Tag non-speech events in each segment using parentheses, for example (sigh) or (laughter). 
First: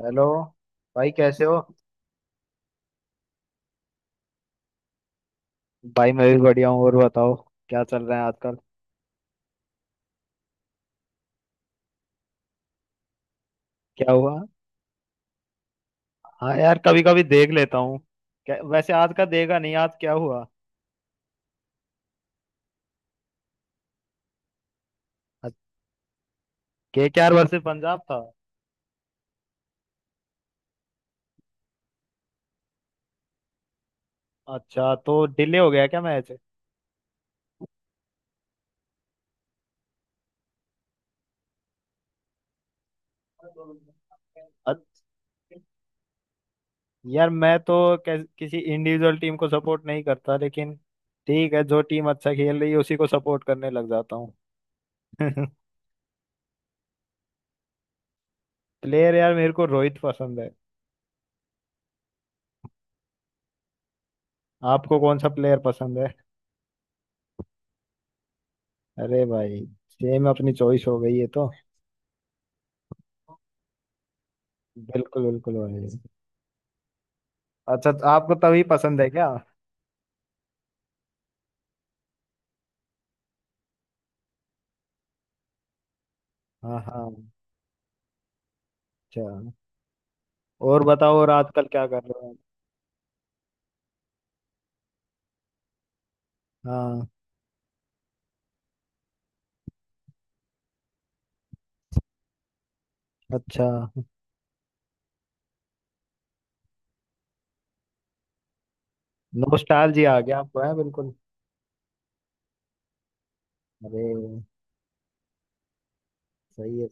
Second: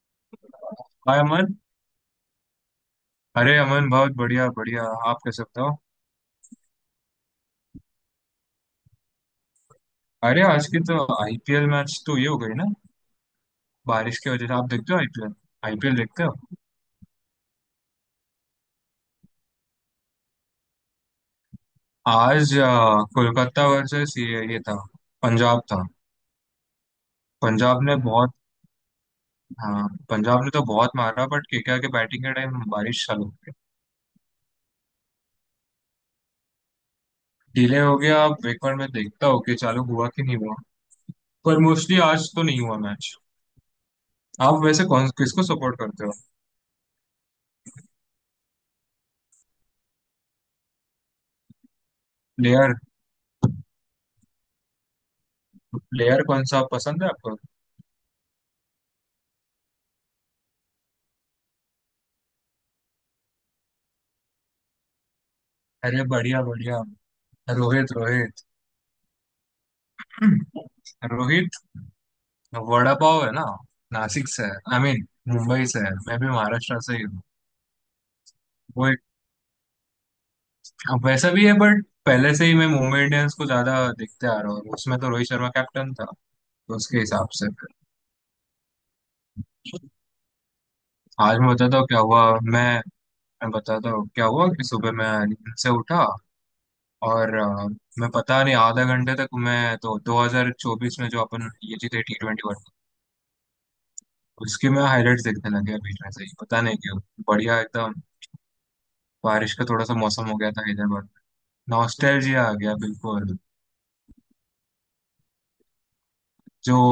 Hello. भाई hi कैसे अमन। हो? अरे अमन, बहुत बढ़िया बढ़िया। आप कैसे, बताओ। भाई मैं भी बढ़िया हूँ। और बताओ, क्या चल रहा है आजकल? अरे आज की तो आईपीएल मैच तो ये हो गई ना, क्या बारिश की हुआ? वजह से। आप देखते हो आईपीएल? आईपीएल देखते हो? हाँ यार, कभी कभी देख लेता हूँ। वैसे आज का देगा नहीं, आज क्या हुआ? आज कोलकाता वर्सेस ये था, पंजाब था। के आर वर्सेस पंजाब ने पंजाब था? बहुत... हाँ पंजाब ने तो बहुत मारा बट केकेआर के बैटिंग के टाइम बारिश चालू हो गई। अच्छा, तो डिले हो गया क्या मैच? डिले हो गया, अब एक बार मैं देखता हूँ कि चालू हुआ कि नहीं हुआ, पर मोस्टली आज तो नहीं हुआ मैच। आप अ- वैसे कौन किसको सपोर्ट करते हो? यार मैं तो किसी इंडिविजुअल टीम को सपोर्ट नहीं करता, लेकिन ठीक है, जो टीम अच्छा खेल रही प्लेयर, है उसी को सपोर्ट करने लग जाता हूँ। (laughs) प्लेयर कौन सा पसंद है आपको? प्लेयर यार, मेरे को रोहित पसंद है। आपको कौन सा प्लेयर पसंद अरे है? बढ़िया बढ़िया। रोहित, रोहित। अरे भाई, सेम अपनी चॉइस हो गई है रोहित तो। वड़ा पाव है ना, नासिक से है, आई मीन बिल्कुल बिल्कुल मुंबई से है। भाई। मैं भी महाराष्ट्र से ही हूँ। अच्छा, तो आपको तभी वो पसंद एक, है क्या? अब वैसा भी है बट पहले से ही मैं मुंबई इंडियंस को ज्यादा देखते आ रहा हूँ, उसमें तो रोहित शर्मा कैप्टन था, तो हाँ उसके हाँ। हिसाब से फिर। अच्छा। और बताओ, और आज मैं आजकल बताता क्या हूँ क्या कर रहे हुआ। हो आप? मैं बताता हूँ क्या हुआ कि सुबह मैं नींद से उठा हाँ। और मैं पता नहीं आधा घंटे तक मैं तो 2024 में जो अपन ये जीते T20 वर्ल्ड कप, अच्छा। उसकी मैं हाईलाइट्स देखने लगे बीच में से ही पता नहीं क्यों। बढ़िया एकदम। बारिश का थोड़ा सा नॉस्टैल्जिया आ मौसम हो गया गया आपको, था है हैदराबाद बिल्कुल। में, नॉस्टैल्जिया आ गया बिल्कुल। अरे सही जो है।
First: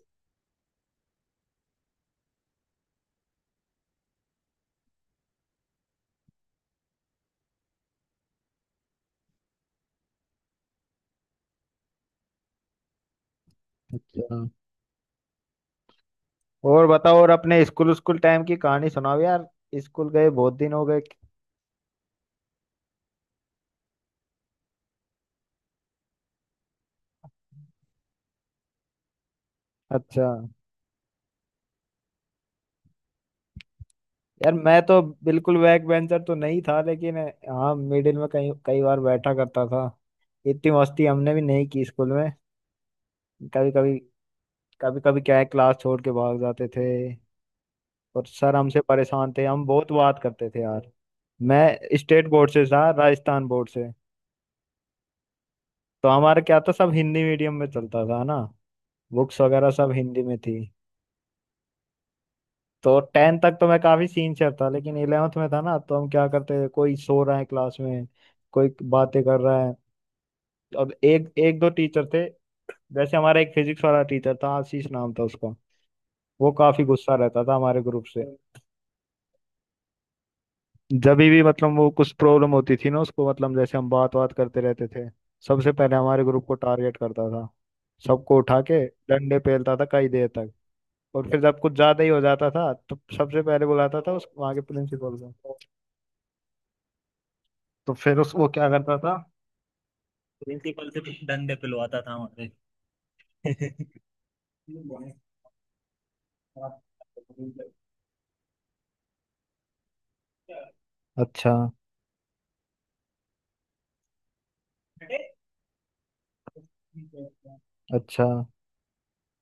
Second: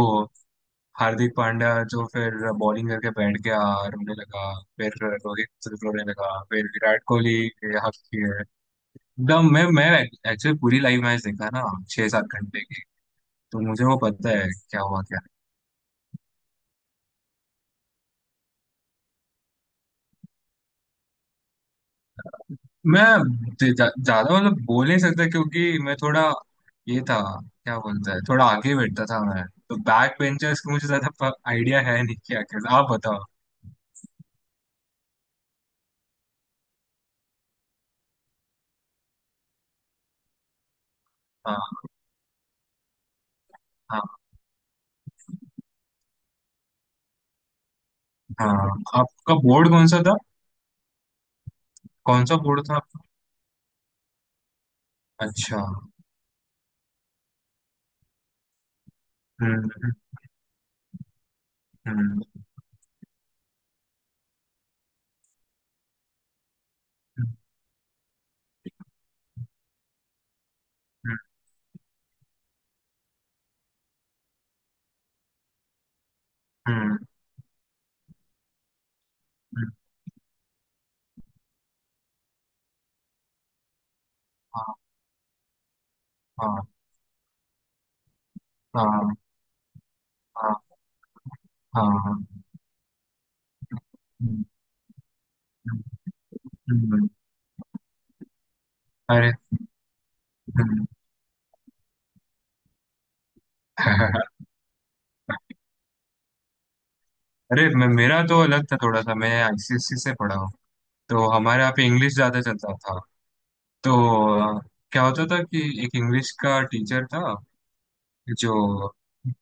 हार्दिक पांड्या जो फिर बॉलिंग करके बैठ गया, रोने लगा। फिर रोहित रोने लगा, फिर विराट कोहली ये हंसती है एकदम। मैं एक्चुअली पूरी लाइव मैच देखा ना, 6-7 घंटे की, तो मुझे वो पता अच्छा। है क्या हुआ क्या। और बताओ, और अपने स्कूल स्कूल टाइम की कहानी सुनाओ यार। स्कूल गए बहुत दिन हो गए। नहीं। मैं ज्यादा मतलब बोल नहीं सकता क्योंकि मैं थोड़ा ये था, क्या बोलता है, थोड़ा आगे बैठता था। मैं तो बैक अच्छा। बेंचर्स का मुझे ज्यादा आइडिया है नहीं। क्या क्या आप बताओ। यार मैं तो बिल्कुल बैक बेंचर तो नहीं था, लेकिन हाँ, मिडिल में कई कई बार बैठा करता था। इतनी मस्ती हमने भी नहीं हाँ की स्कूल में। कभी कभी। हाँ। कभी कभी क्या है, क्लास छोड़ के भाग जाते थे। और सर हाँ। हमसे परेशान आपका थे, हम बोर्ड कौन बहुत सा था? बात करते थे यार। मैं कौन स्टेट सा बोर्ड से बोर्ड था था, आपका? राजस्थान बोर्ड से। अच्छा। तो हमारा क्या था, सब हिंदी मीडियम में चलता था ना, बुक्स वगैरह हम्म। सब हिंदी में थी। हम्म। तो टेंथ तक तो मैं काफी सीनियर था, लेकिन इलेवेंथ में था ना, तो हम क्या करते थे, कोई सो रहा है क्लास में, कोई बातें कर रहा है, और हम्म। एक एक दो टीचर थे। जैसे हमारा एक फिजिक्स वाला टीचर था, आशीष नाम था उसका। वो काफी हम्म, गुस्सा रहता था हमारे ग्रुप से। हम्म। जब भी मतलब वो कुछ प्रॉब्लम होती थी ना उसको, मतलब जैसे हम बात बात करते हाँ रहते थे, सबसे पहले हमारे ग्रुप को हाँ टारगेट करता था। सबको उठा के हाँ डंडे पेलता था कई देर तक। हाँ। और फिर जब कुछ हाँ, ज्यादा ही हो हाँ। जाता था तो सबसे पहले बुलाता था उस हम्म, वहाँ के प्रिंसिपल को। हम्म, हम्म। तो फिर उस वो क्या करता था, अरे। हम्म। प्रिंसिपल से डंडे पिलवाता था हमारे। (laughs) अरे, मैं मेरा तो अलग था थोड़ा सा, मैं आईसीएससी से पढ़ा हूँ। तो अच्छा हमारे यहाँ पे इंग्लिश ज्यादा चलता था। तो अ, क्या होता था कि एक इंग्लिश का टीचर था, अच्छा। जो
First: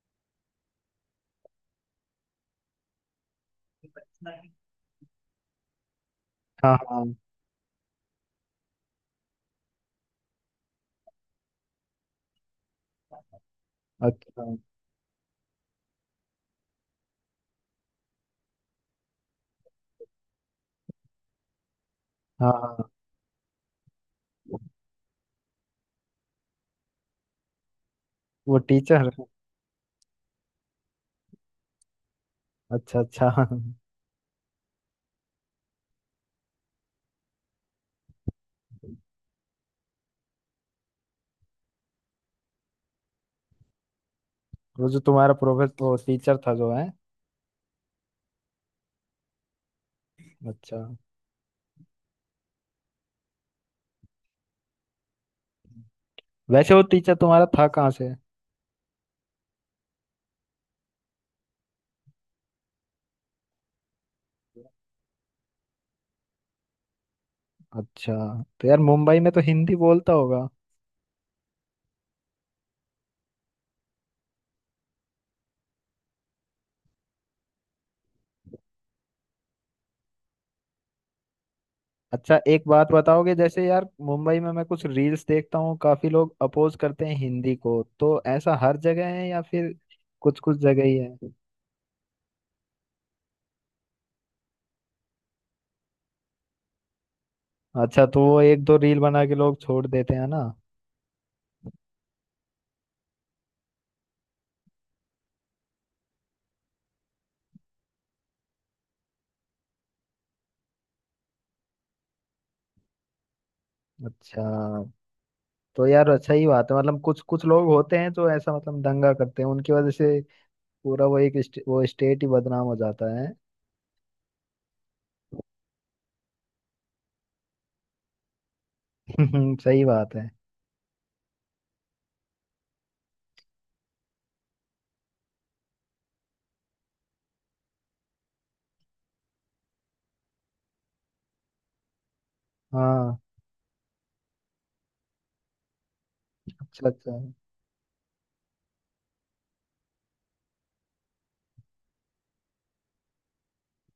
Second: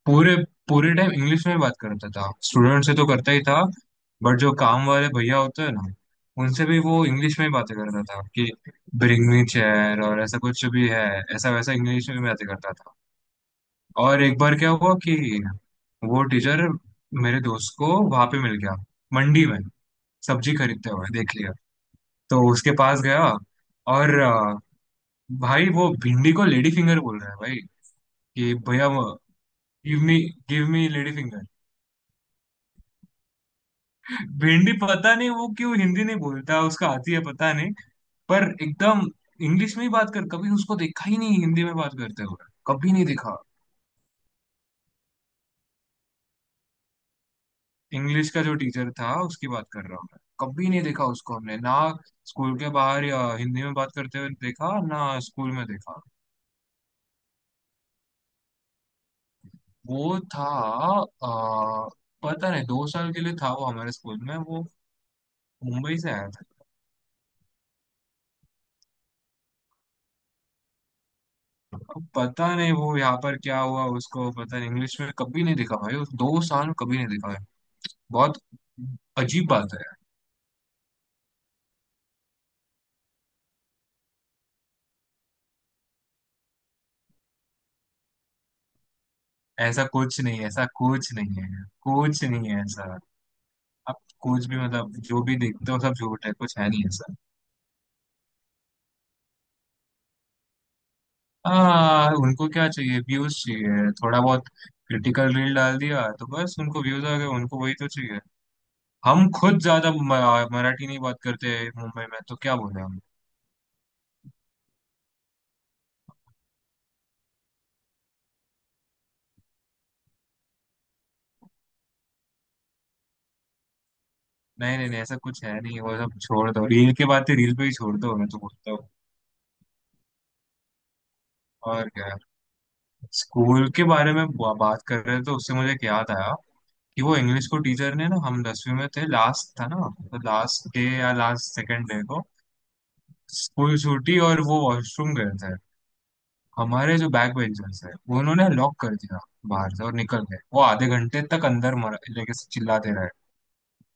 पूरे पूरे टाइम इंग्लिश में बात करता था। स्टूडेंट से तो करता ही था, बट जो काम वाले भैया होते हैं ना, उनसे हाँ भी वो हाँ। इंग्लिश में ही बातें करता था, कि ब्रिंग मी चेयर और ऐसा कुछ भी है, ऐसा वैसा इंग्लिश में बातें करता था। और एक अच्छा। बार क्या हुआ कि वो टीचर मेरे दोस्त को वहां पे मिल गया, मंडी में सब्जी खरीदते हुए देख लिया, तो हाँ उसके हाँ, पास गया और भाई, वो भिंडी को लेडी फिंगर बोल रहा है भाई, कि वो भैया, teacher. Give me give me lady finger. अच्छा अच्छा। (laughs) भिंडी पता नहीं वो क्यों हिंदी नहीं बोलता, उसका आती है पता नहीं, पर एकदम इंग्लिश में ही बात कर, कभी उसको देखा ही नहीं हिंदी में बात करते हुए, कभी नहीं देखा। वो जो तुम्हारा प्रोफेसर, वो टीचर था जो है? इंग्लिश का जो टीचर था उसकी बात कर रहा हूँ मैं, कभी अच्छा। नहीं देखा उसको हमने ना स्कूल के बाहर, या हिंदी में बात करते हुए देखा ना स्कूल में देखा। वैसे वो टीचर तुम्हारा था कहाँ से? वो था आ, पता नहीं, 2 साल के लिए था वो हमारे स्कूल में, वो मुंबई से आया था। अच्छा, तो यार मुंबई में तो हिंदी बोलता होगा। अब पता नहीं वो यहाँ पर क्या हुआ उसको, पता नहीं, इंग्लिश में कभी नहीं देखा भाई उस 2 साल में, कभी नहीं देखा। बहुत अजीब बात है। अच्छा, एक बात बताओगे, जैसे यार मुंबई में मैं कुछ रील्स देखता हूँ, काफी लोग अपोज करते हैं हिंदी को, तो ऐसा हर जगह है या फिर ऐसा कुछ कुछ नहीं है, कुछ ऐसा जगह ही कुछ है? नहीं है, कुछ नहीं है ऐसा। आप कुछ भी मतलब जो भी देखते हो सब झूठ है, कुछ है नहीं ऐसा। अच्छा, तो वो एक दो रील बना के लोग छोड़ देते हैं ना। हाँ उनको क्या चाहिए, व्यूज चाहिए, थोड़ा बहुत क्रिटिकल रील डाल दिया तो बस उनको व्यूज आ गए, उनको वही तो चाहिए। हम खुद ज्यादा मराठी नहीं बात करते मुंबई में, तो क्या बोले हम। अच्छा, तो यार अच्छा ही बात है, मतलब कुछ कुछ लोग होते हैं जो ऐसा मतलब दंगा करते हैं, उनकी वजह से पूरा वो एक वो स्टेट ही बदनाम हो जाता है। नहीं नहीं नहीं, ऐसा कुछ है नहीं, वो सब छोड़ दो, रील के बातें रील पे ही छोड़ दो, मैं तो बोलता हूँ। (laughs) सही बात है। और क्या, स्कूल के बारे में बात कर रहे थे तो उससे मुझे एक याद आया, कि वो इंग्लिश को टीचर ने ना, हम 10वीं में थे लास्ट था ना, तो लास्ट डे या लास्ट सेकंड डे को हाँ। स्कूल छूटी और वो वॉशरूम गए थे, अच्छा हमारे जो अच्छा। बैक बेंचर्स है वो उन्होंने लॉक कर दिया बाहर से और निकल गए, वो आधे घंटे तक अंदर मर लेके चिल्लाते रहे।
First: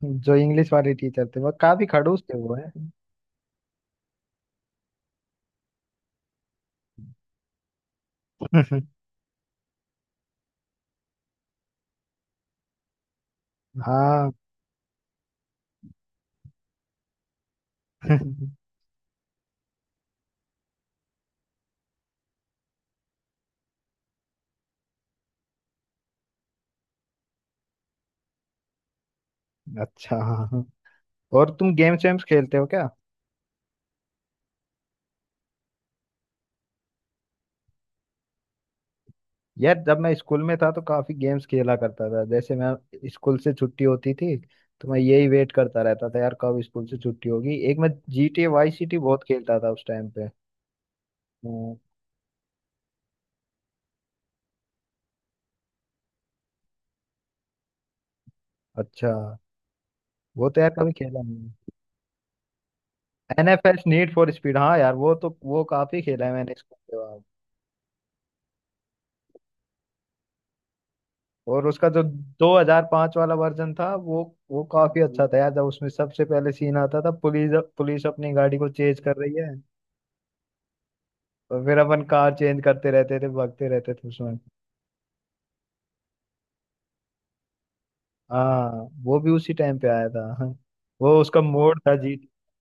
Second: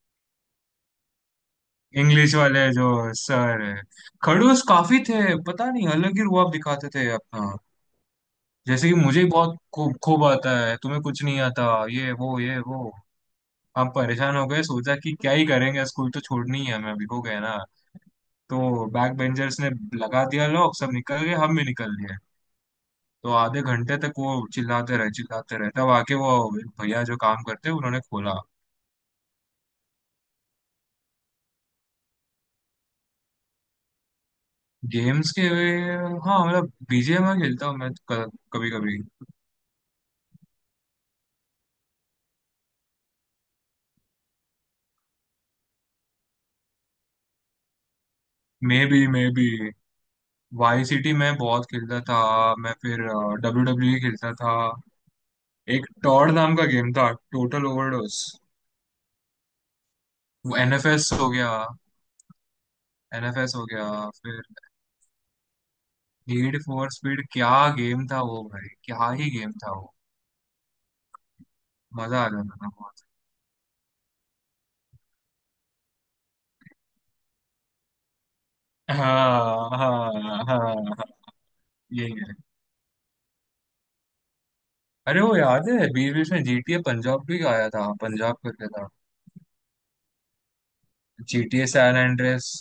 जो इंग्लिश वाले टीचर थे वो काफी खड़ूस इंग्लिश थे, वो वाले है? जो सर है, खड़ूस काफी थे, पता नहीं अलग ही रुआब दिखाते थे अपना, जैसे कि (laughs) मुझे ही बहुत खूब खूब आता है, तुम्हें कुछ नहीं आता, ये वो, ये वो। हम हाँ। परेशान हो गए, सोचा कि क्या ही करेंगे, स्कूल तो छोड़नी ही है हमें, अभी हो गए ना, (laughs) तो बैक बेंचर्स ने लगा दिया, लोग सब निकल गए, हम भी निकल लिए, तो आधे घंटे तक वो चिल्लाते रहे चिल्लाते रहे, तब आके वो भैया जो काम करते हैं उन्होंने खोला। अच्छा। हाँ हाँ। और तुम गेम्स वेम्स खेलते हो क्या? गेम्स के, हाँ मतलब बीजीएमआई खेलता हूँ मैं कभी कभी। यार जब मैं स्कूल में था तो काफी गेम्स खेला करता था। जैसे मैं स्कूल से छुट्टी होती थी, तो मैं यही वेट करता रहता था यार, कब स्कूल से छुट्टी होगी। एक मैं जी टी ए वाई मे सी टी बी मे बहुत बी खेलता था उस टाइम पे। वाई सिटी मैं बहुत हम्म, खेलता था, मैं फिर डब्ल्यू डब्ल्यू खेलता था, एक टॉड नाम का गेम था, टोटल ओवरडोज। अच्छा। वो तो यार कभी एनएफएस खेला हो नहीं। गया, एन एनएफएस हो एफ एस गया। नीड फॉर फिर स्पीड, हाँ यार वो तो वो काफी खेला है मैंने नीड इसको फॉर के बाद। स्पीड, क्या गेम था वो भाई, क्या ही गेम था वो, और उसका जो मजा आ जाता था बहुत। 2005 वाला वर्जन था वो काफी अच्छा था यार। जब उसमें सबसे पहले सीन आता था, पुलिस, पुलिस अपनी गाड़ी को चेज कर रही है, हाँ हाँ हाँ हाँ, और फिर अपन यही है। कार चेंज करते रहते थे, भागते रहते थे उसमें। अरे वो याद है, बीच बीच में जीटीए पंजाब भी आया था, पंजाब करके हाँ था। वो भी उसी टाइम पे आया था। (laughs) हाँ, वो उसका जीटीए मोड था सैन जी। Andreas,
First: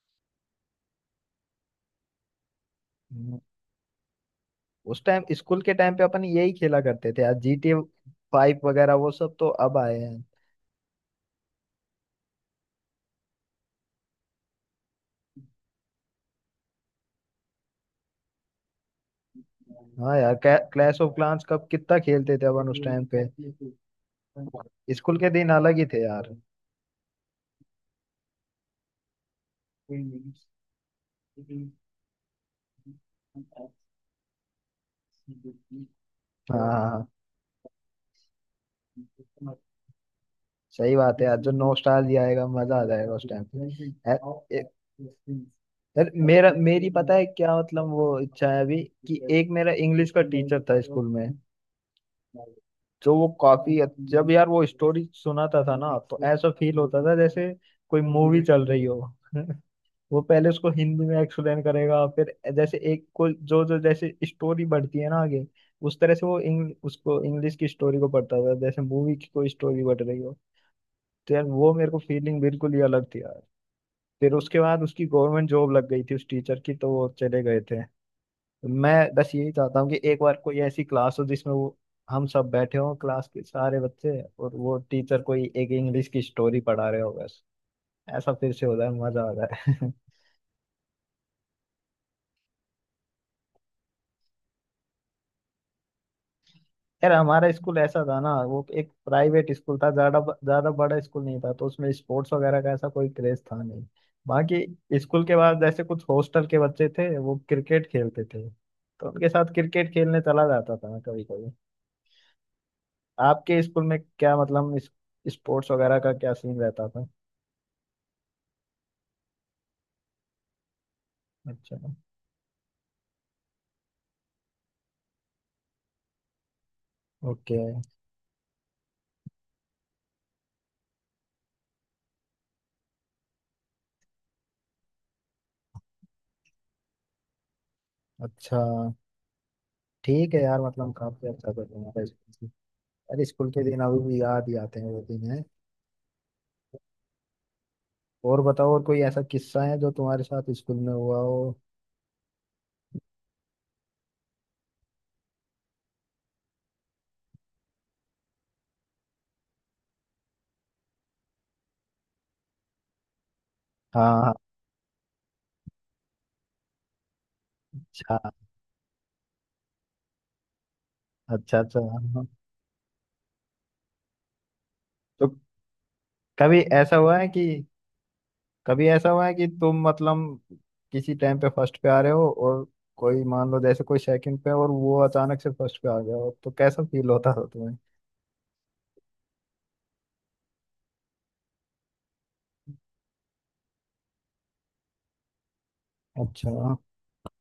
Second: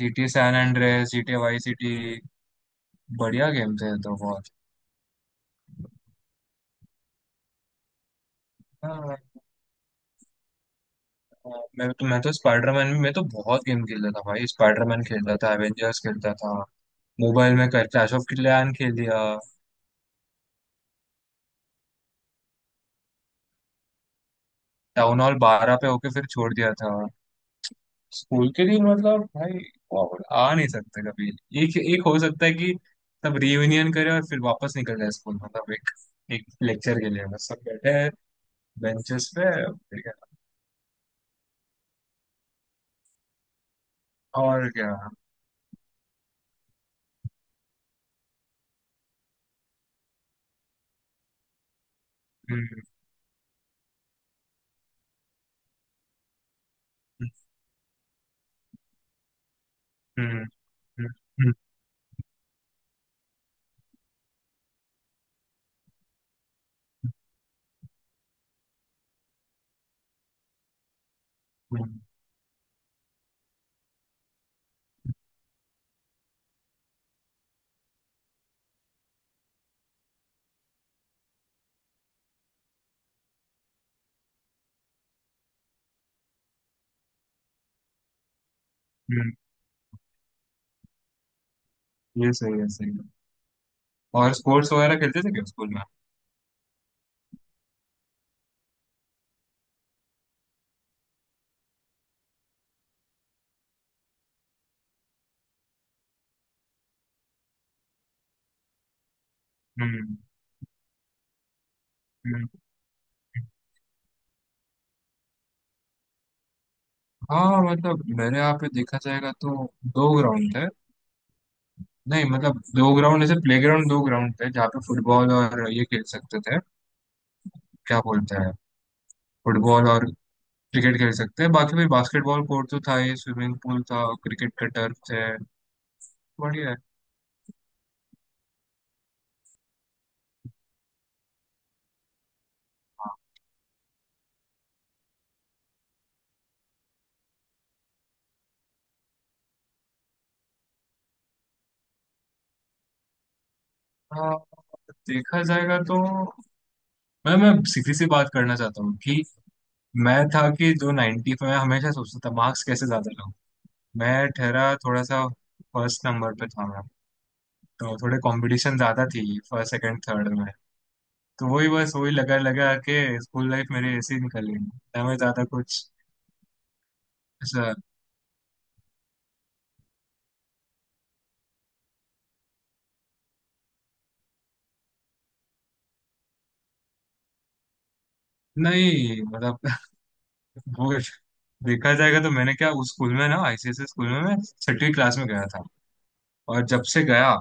GTA San Andreas, GTA Vice City, बढ़िया गेम थे तो बहुत। उस टाइम स्कूल के टाइम पे अपन यही खेला करते थे यार। जी टी फाइव हाँ, वगैरह वो हाँ। सब तो अब आए हैं। मैं तो स्पाइडरमैन में मैं तो बहुत गेम खेलता था भाई, स्पाइडरमैन खेलता था, एवेंजर्स खेलता था, मोबाइल में क्लैश ऑफ क्लैन खेल लिया। हाँ यार, क्लैश ऑफ क्लान्स कब कितना खेलते थे अपन उस टाइम पे। स्कूल टाउन के हॉल दिन 12 अलग ही पे थे होके फिर यार। छोड़ दिया था। स्कूल के दिन मतलब भाई, वाह, आ नहीं सकते कभी। एक एक हो सकता है कि सब रियूनियन करे और फिर वापस निकल जाए, स्कूल मतलब एक एक हाँ हाँ, लेक्चर हाँ। के लिए बस सब बैठे हैं बेंचेस पे। ठीक है। सही बात है यार, जो नॉस्टैल्जिया आएगा मजा आ जाएगा उस टाइम पे। ए- ए- और क्या। यार मेरा मेरी पता है क्या मतलब, वो इच्छा है अभी कि एक मेरा इंग्लिश का टीचर था स्कूल में, हम्म जो वो जब यार वो स्टोरी सुनाता था ना, तो ऐसा फील होता था जैसे कोई मूवी चल रही हो। (laughs) वो हम्म। पहले उसको हिंदी हम्म। में एक्सप्लेन करेगा, फिर जैसे एक को जो जो जैसे स्टोरी बढ़ती है ना आगे, उस तरह से वो उसको इंग्लिश की स्टोरी को पढ़ता था जैसे मूवी की कोई स्टोरी बढ़ रही हो। तो यार वो हम्म, मेरे को हम्म, फीलिंग बिल्कुल ही अलग थी यार। फिर उसके बाद उसकी गवर्नमेंट जॉब लग गई थी उस टीचर की, तो वो चले गए थे। मैं बस यही चाहता हूँ कि एक बार कोई ऐसी क्लास हो जिसमें वो, हम सब बैठे हों क्लास के सारे बच्चे, और वो टीचर कोई एक इंग्लिश की स्टोरी पढ़ा रहे हो, बस ऐसा फिर से हो जाए, मजा आ हम्म। जाए। (laughs) ये सही है सही है। और स्पोर्ट्स वगैरह खेलते थे क्या स्कूल में? यार हमारा स्कूल ऐसा था ना, वो एक प्राइवेट स्कूल था, ज्यादा ज्यादा बड़ा स्कूल नहीं था, तो उसमें स्पोर्ट्स वगैरह का ऐसा कोई क्रेज था नहीं। बाकी स्कूल के बाद जैसे कुछ हॉस्टल के बच्चे थे वो क्रिकेट खेलते थे, तो उनके साथ क्रिकेट हम्म हम्म। खेलने चला जाता था मैं कभी कभी। हम्म। आपके स्कूल में क्या मतलब स्पोर्ट्स वगैरह का क्या सीन रहता था? हाँ मतलब मेरे यहाँ पे देखा जाएगा तो दो ग्राउंड थे, अच्छा। नहीं मतलब दो ग्राउंड, ऐसे प्लेग्राउंड दो ग्राउंड थे जहाँ पे फुटबॉल और ये खेल सकते थे, ओके। क्या बोलते हैं, फुटबॉल और क्रिकेट खेल सकते हैं, बाकी भाई बास्केटबॉल कोर्ट तो था ही, स्विमिंग पूल था, क्रिकेट का टर्फ है, बढ़िया है। अच्छा। ठीक है यार, मतलब काफी अच्छा था तुम्हारा स्कूल। अरे स्कूल के दिन अभी भी याद ही आते हैं, वो दिन है। और बताओ, और कोई ऐसा किस्सा है जो तुम्हारे साथ स्कूल में हुआ हो? हाँ, देखा जाएगा तो मैं सीधी सी बात करना चाहता हूँ, कि मैं था कि जो 90 पे मैं हमेशा सोचता था मार्क्स कैसे ज्यादा लाऊं। हाँ मैं हाँ। ठहरा थोड़ा सा, फर्स्ट नंबर पे था मैं, तो थोड़े अच्छा कंपटीशन ज्यादा थी फर्स्ट सेकंड थर्ड में, तो अच्छा। वही अच्छा। बस वही हाँ। लगा लगा के स्कूल लाइफ मेरी ऐसी ही निकल गई, ना मैं तो ज्यादा कुछ कभी ऐसा हुआ है कि, ऐसा। कभी ऐसा हुआ है कि तुम मतलब किसी टाइम पे फर्स्ट पे आ रहे हो, और कोई मान लो जैसे कोई सेकंड पे है और वो अचानक से फर्स्ट पे आ गया हो, तो कैसा फील होता हो तुम्हें? नहीं मतलब वो, देखा जाएगा तो मैंने क्या उस स्कूल में ना, आईसीएसई स्कूल में मैं छठी क्लास में गया था, अच्छा। और जब से गया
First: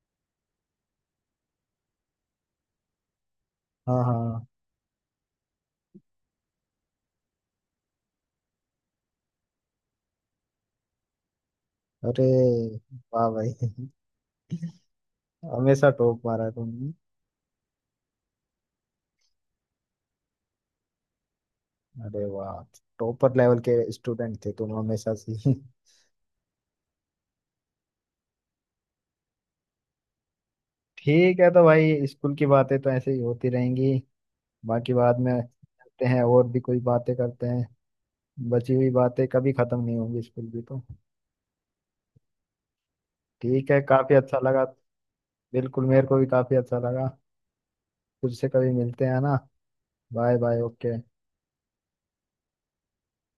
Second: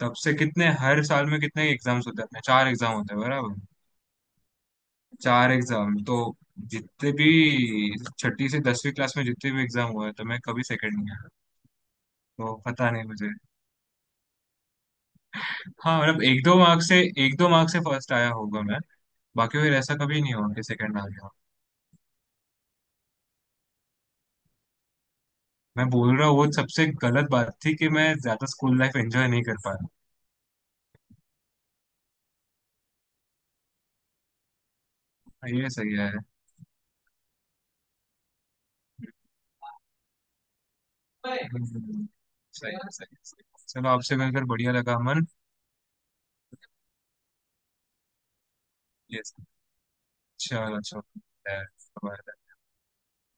तब से कितने हर साल में कितने एग्जाम्स होते हैं अपने, चार एग्जाम होते हैं बराबर। हाँ हाँ। चार एग्जाम तो जितने भी छठी से 10वीं क्लास में जितने भी एग्जाम हुए तो मैं कभी सेकंड नहीं आया, अरे तो पता नहीं वाह मुझे। भाई, हमेशा हाँ मतलब टॉप एक मारा दो मार्क्स तुमने। से, एक दो मार्क्स से फर्स्ट आया होगा मैं, बाकी फिर ऐसा कभी नहीं हुआ कि सेकंड आ गया। अरे वाह, टॉपर लेवल के स्टूडेंट थे तुम हमेशा से। मैं बोल रहा हूँ वो सबसे गलत बात थी कि मैं ज्यादा स्कूल लाइफ एंजॉय नहीं कर पाया। ठीक है, तो भाई स्कूल की बातें तो ऐसे ही होती रहेंगी, बाकी बाद में ये सही करते है। हैं, और भी कोई बातें करते हैं। बची हुई बातें कभी खत्म नहीं होंगी स्कूल की तो। हम्म, सही है सही है सही है। ठीक है, चलो, काफी आपसे अच्छा मिलकर लगा। बढ़िया लगा अमन। बिल्कुल, मेरे को भी काफी अच्छा लगा। तुझसे कभी मिलते हैं ये, ना। बाय बाय, चलो, ओके। अच्छा।